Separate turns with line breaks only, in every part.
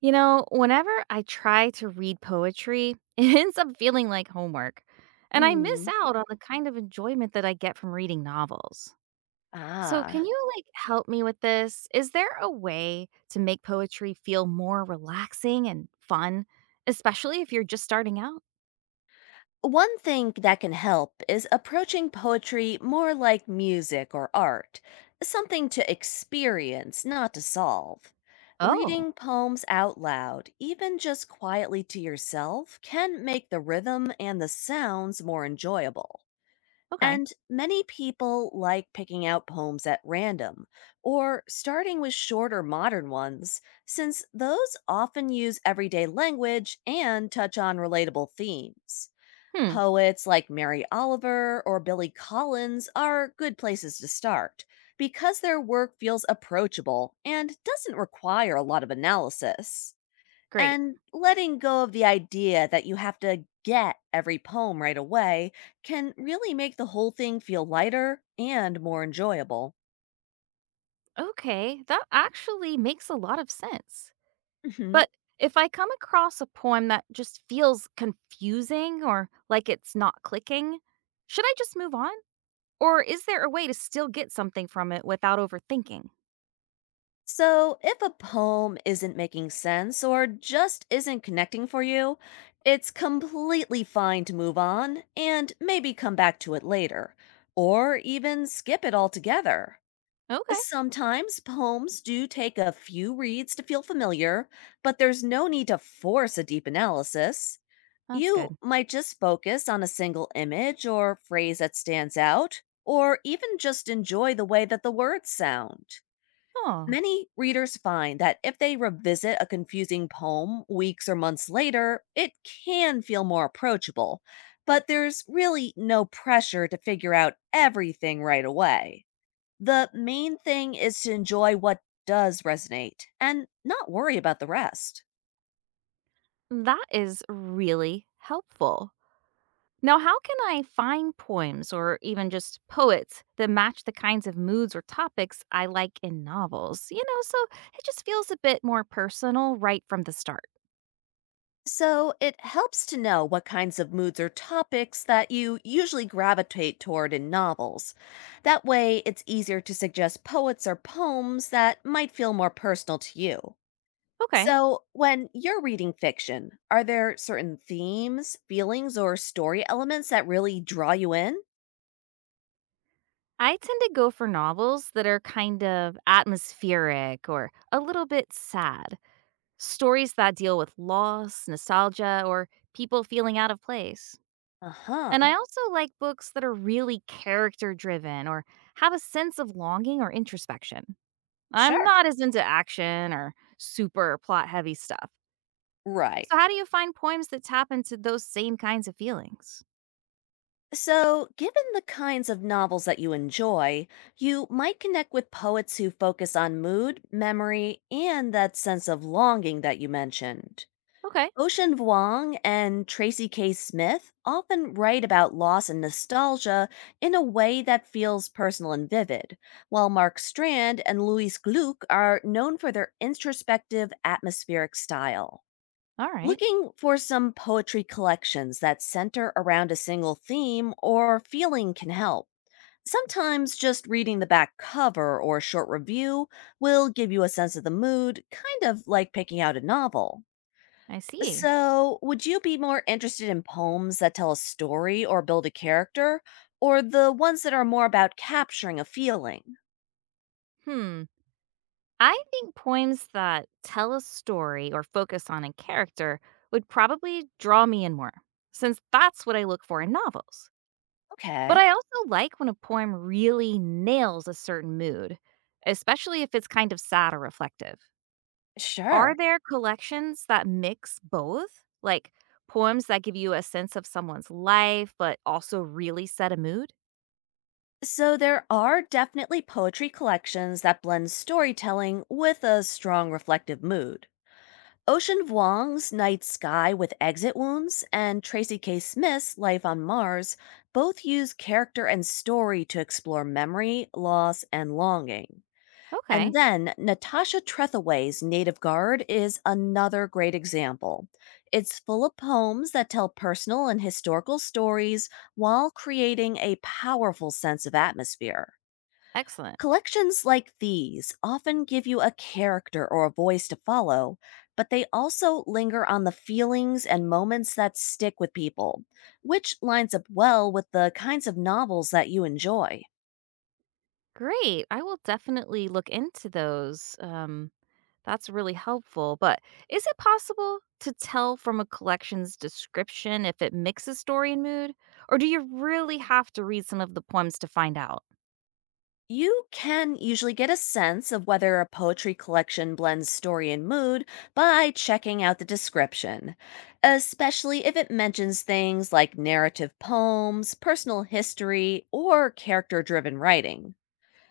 You know, whenever I try to read poetry, it ends up feeling like homework, and I miss
Mm.
out on the kind of enjoyment that I get from reading novels. So, can
Ah.
you like help me with this? Is there a way to make poetry feel more relaxing and fun, especially if you're just starting out?
One thing that can help is approaching poetry more like music or art, something to experience, not to solve.
Oh,
Reading poems out loud, even just quietly to yourself, can make the rhythm and the sounds more enjoyable.
okay.
And many people like picking out poems at random or starting with shorter modern ones, since those often use everyday language and touch on relatable themes.
Hmm,
Poets like Mary Oliver or Billy Collins are good places to start because their work feels approachable and doesn't require a lot of analysis.
great.
And letting go of the idea that you have to get every poem right away can really make the whole thing feel lighter and more enjoyable.
Okay, that actually makes a lot of sense.
Hmm.
But if I come across a poem that just feels confusing or like it's not clicking, should I just move on? Or is there a way to still get something from it without overthinking?
So, if a poem isn't making sense or just isn't connecting for you, it's completely fine to move on and maybe come back to it later, or even skip it altogether.
Okay,
Sometimes poems do take a few reads to feel familiar, but there's no need to force a deep analysis.
that's
You
good.
might just focus on a single image or phrase that stands out, or even just enjoy the way that the words sound.
Oh,
Many readers find that if they revisit a confusing poem weeks or months later, it can feel more approachable, but there's really no pressure to figure out everything right away. The main thing is to enjoy what does resonate and not worry about the rest.
that is really helpful. Now, how can I find poems or even just poets that match the kinds of moods or topics I like in novels? You know, so it just feels a bit more personal right from the start.
So, it helps to know what kinds of moods or topics that you usually gravitate toward in novels. That way, it's easier to suggest poets or poems that might feel more personal to you.
Okay.
So, when you're reading fiction, are there certain themes, feelings, or story elements that really draw you in?
I tend to go for novels that are kind of atmospheric or a little bit sad. Stories that deal with loss, nostalgia, or people feeling out of place.
Uh huh.
And I also like books that are really character driven or have a sense of longing or introspection. I'm
Sure.
not as into action or super plot heavy stuff.
Right.
So, how do you find poems that tap into those same kinds of feelings?
So, given the kinds of novels that you enjoy, you might connect with poets who focus on mood, memory, and that sense of longing that you mentioned.
Okay,
Ocean Vuong and Tracy K. Smith often write about loss and nostalgia in a way that feels personal and vivid, while Mark Strand and Louis Gluck are known for their introspective, atmospheric style.
all right,
Looking for some poetry collections that center around a single theme or feeling can help. Sometimes just reading the back cover or a short review will give you a sense of the mood, kind of like picking out a novel.
I see.
So, would you be more interested in poems that tell a story or build a character, or the ones that are more about capturing a feeling?
Hmm. I think poems that tell a story or focus on a character would probably draw me in more, since that's what I look for in novels. But
Okay,
I also like when a poem really nails a certain mood, especially if it's kind of sad or reflective. Are
sure.
there collections that mix both? Like poems that give you a sense of someone's life, but also really set a mood?
So there are definitely poetry collections that blend storytelling with a strong reflective mood. Ocean Vuong's Night Sky with Exit Wounds and Tracy K. Smith's Life on Mars both use character and story to explore memory, loss, and longing. And
Okay,
then Natasha Trethewey's Native Guard is another great example. It's full of poems that tell personal and historical stories while creating a powerful sense of atmosphere.
excellent.
Collections like these often give you a character or a voice to follow, but they also linger on the feelings and moments that stick with people, which lines up well with the kinds of novels that you enjoy.
Great. I will definitely look into those. That's really helpful, but is it possible to tell from a collection's description if it mixes story and mood? Or do you really have to read some of the poems to find out?
You can usually get a sense of whether a poetry collection blends story and mood by checking out the description, especially if it mentions things like narrative poems, personal history, or character driven writing.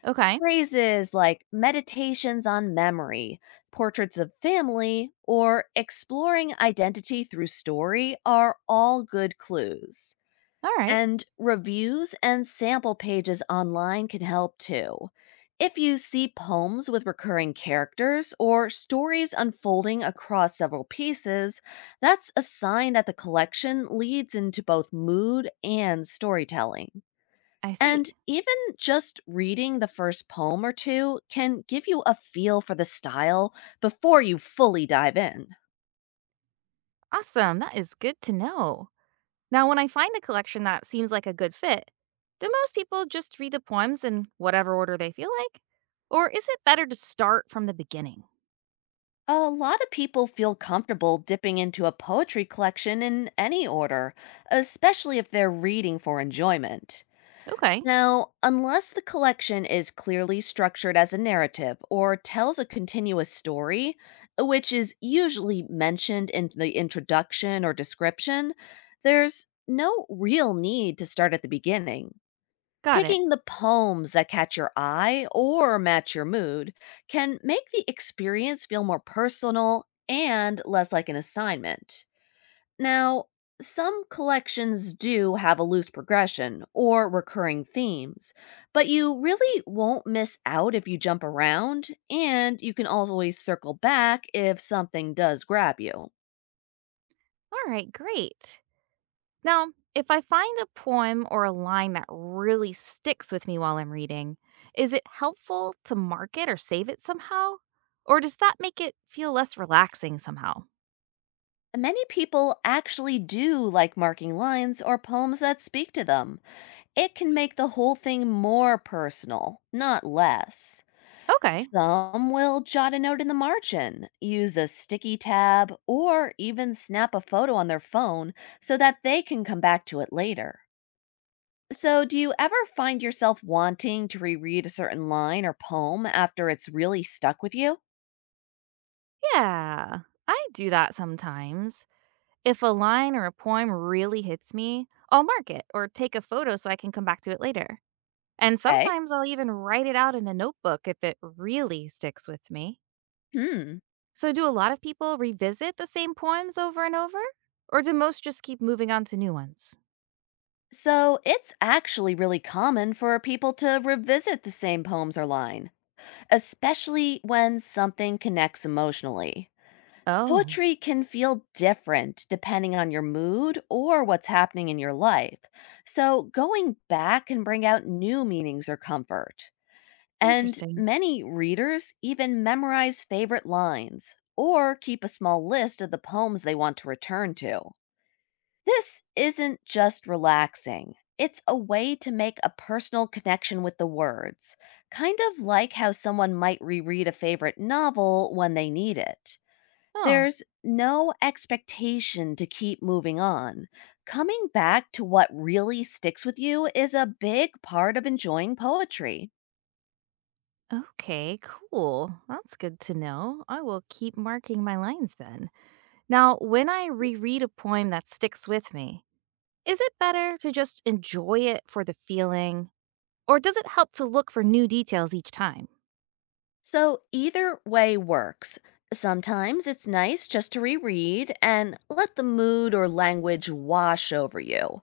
Okay,
Phrases like meditations on memory, portraits of family, or exploring identity through story are all good clues.
all right,
And reviews and sample pages online can help too. If you see poems with recurring characters or stories unfolding across several pieces, that's a sign that the collection leads into both mood and storytelling.
I see.
And even just reading the first poem or two can give you a feel for the style before you fully dive in.
Awesome, that is good to know. Now, when I find a collection that seems like a good fit, do most people just read the poems in whatever order they feel like? Or is it better to start from the beginning?
A lot of people feel comfortable dipping into a poetry collection in any order, especially if they're reading for enjoyment.
Okay,
Now, unless the collection is clearly structured as a narrative or tells a continuous story, which is usually mentioned in the introduction or description, there's no real need to start at the beginning.
got it.
Picking the poems that catch your eye or match your mood can make the experience feel more personal and less like an assignment. Now, some collections do have a loose progression or recurring themes, but you really won't miss out if you jump around, and you can always circle back if something does grab you.
All right, great. Now, if I find a poem or a line that really sticks with me while I'm reading, is it helpful to mark it or save it somehow? Or does that make it feel less relaxing somehow?
Many people actually do like marking lines or poems that speak to them. It can make the whole thing more personal, not less.
Okay.
Some will jot a note in the margin, use a sticky tab, or even snap a photo on their phone so that they can come back to it later. So, do you ever find yourself wanting to reread a certain line or poem after it's really stuck with you?
Yeah, I do that sometimes. If a line or a poem really hits me, I'll mark it or take a photo so I can come back to it later. And
Okay.
sometimes I'll even write it out in a notebook if it really sticks with me.
Hmm.
So, do a lot of people revisit the same poems over and over? Or do most just keep moving on to new ones?
So, it's actually really common for people to revisit the same poems or line, especially when something connects emotionally.
Oh,
Poetry can feel different depending on your mood or what's happening in your life. So, going back can bring out new meanings or comfort. And
interesting.
many readers even memorize favorite lines or keep a small list of the poems they want to return to. This isn't just relaxing, it's a way to make a personal connection with the words, kind of like how someone might reread a favorite novel when they need it.
Oh,
There's no expectation to keep moving on. Coming back to what really sticks with you is a big part of enjoying poetry.
okay, cool. That's good to know. I will keep marking my lines then. Now, when I reread a poem that sticks with me, is it better to just enjoy it for the feeling? Or does it help to look for new details each time?
So, either way works. Sometimes it's nice just to reread and let the mood or language wash over you.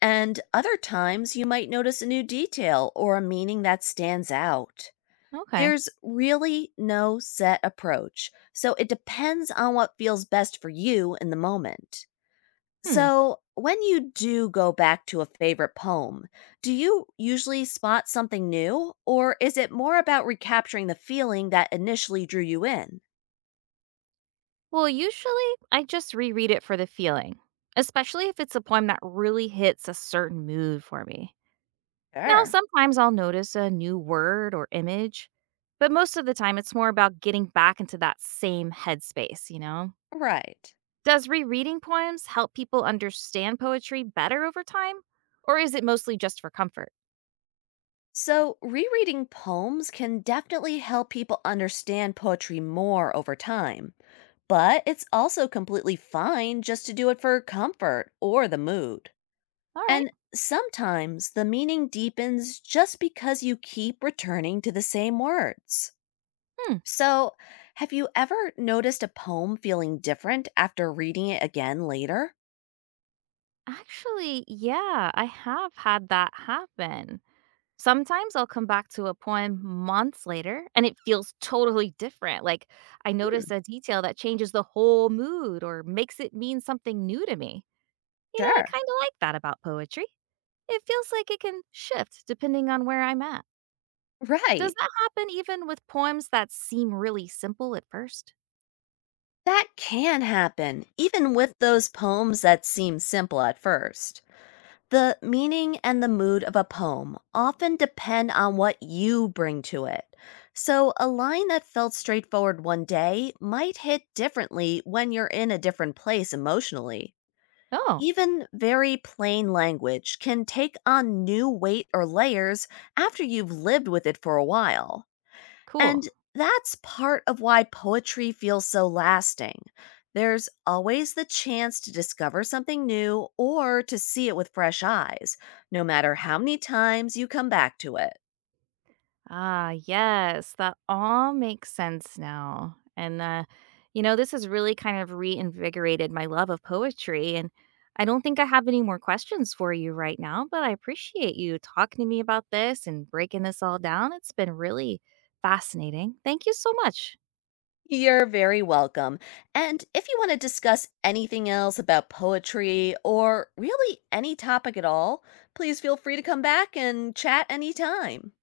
And other times you might notice a new detail or a meaning that stands out.
Okay.
There's really no set approach, so it depends on what feels best for you in the moment.
Hmm.
So, when you do go back to a favorite poem, do you usually spot something new, or is it more about recapturing the feeling that initially drew you in?
Well, usually I just reread it for the feeling, especially if it's a poem that really hits a certain mood for me. Now,
Sure.
sometimes I'll notice a new word or image, but most of the time it's more about getting back into that same headspace, you know?
Right.
Does rereading poems help people understand poetry better over time? Or is it mostly just for comfort?
So, rereading poems can definitely help people understand poetry more over time, but it's also completely fine just to do it for comfort or the mood.
All right.
And sometimes the meaning deepens just because you keep returning to the same words.
Hmm.
So, have you ever noticed a poem feeling different after reading it again later?
Actually, yeah, I have had that happen. Sometimes I'll come back to a poem months later and it feels totally different. Like I notice
Hmm.
a detail that changes the whole mood or makes it mean something new to me. You know, I
Sure.
kind of like that about poetry. It feels like it can shift depending on where I'm at. Does
Right.
that happen even with poems that seem really simple at first?
That can happen, even with those poems that seem simple at first. The meaning and the mood of a poem often depend on what you bring to it. So, a line that felt straightforward one day might hit differently when you're in a different place emotionally.
Oh,
Even very plain language can take on new weight or layers after you've lived with it for a while.
cool.
And that's part of why poetry feels so lasting. There's always the chance to discover something new or to see it with fresh eyes, no matter how many times you come back to it.
Ah, yes, that all makes sense now. And you know, this has really kind of reinvigorated my love of poetry. And I don't think I have any more questions for you right now, but I appreciate you talking to me about this and breaking this all down. It's been really fascinating. Thank you so much.
You're very welcome. And if you want to discuss anything else about poetry or really any topic at all, please feel free to come back and chat anytime.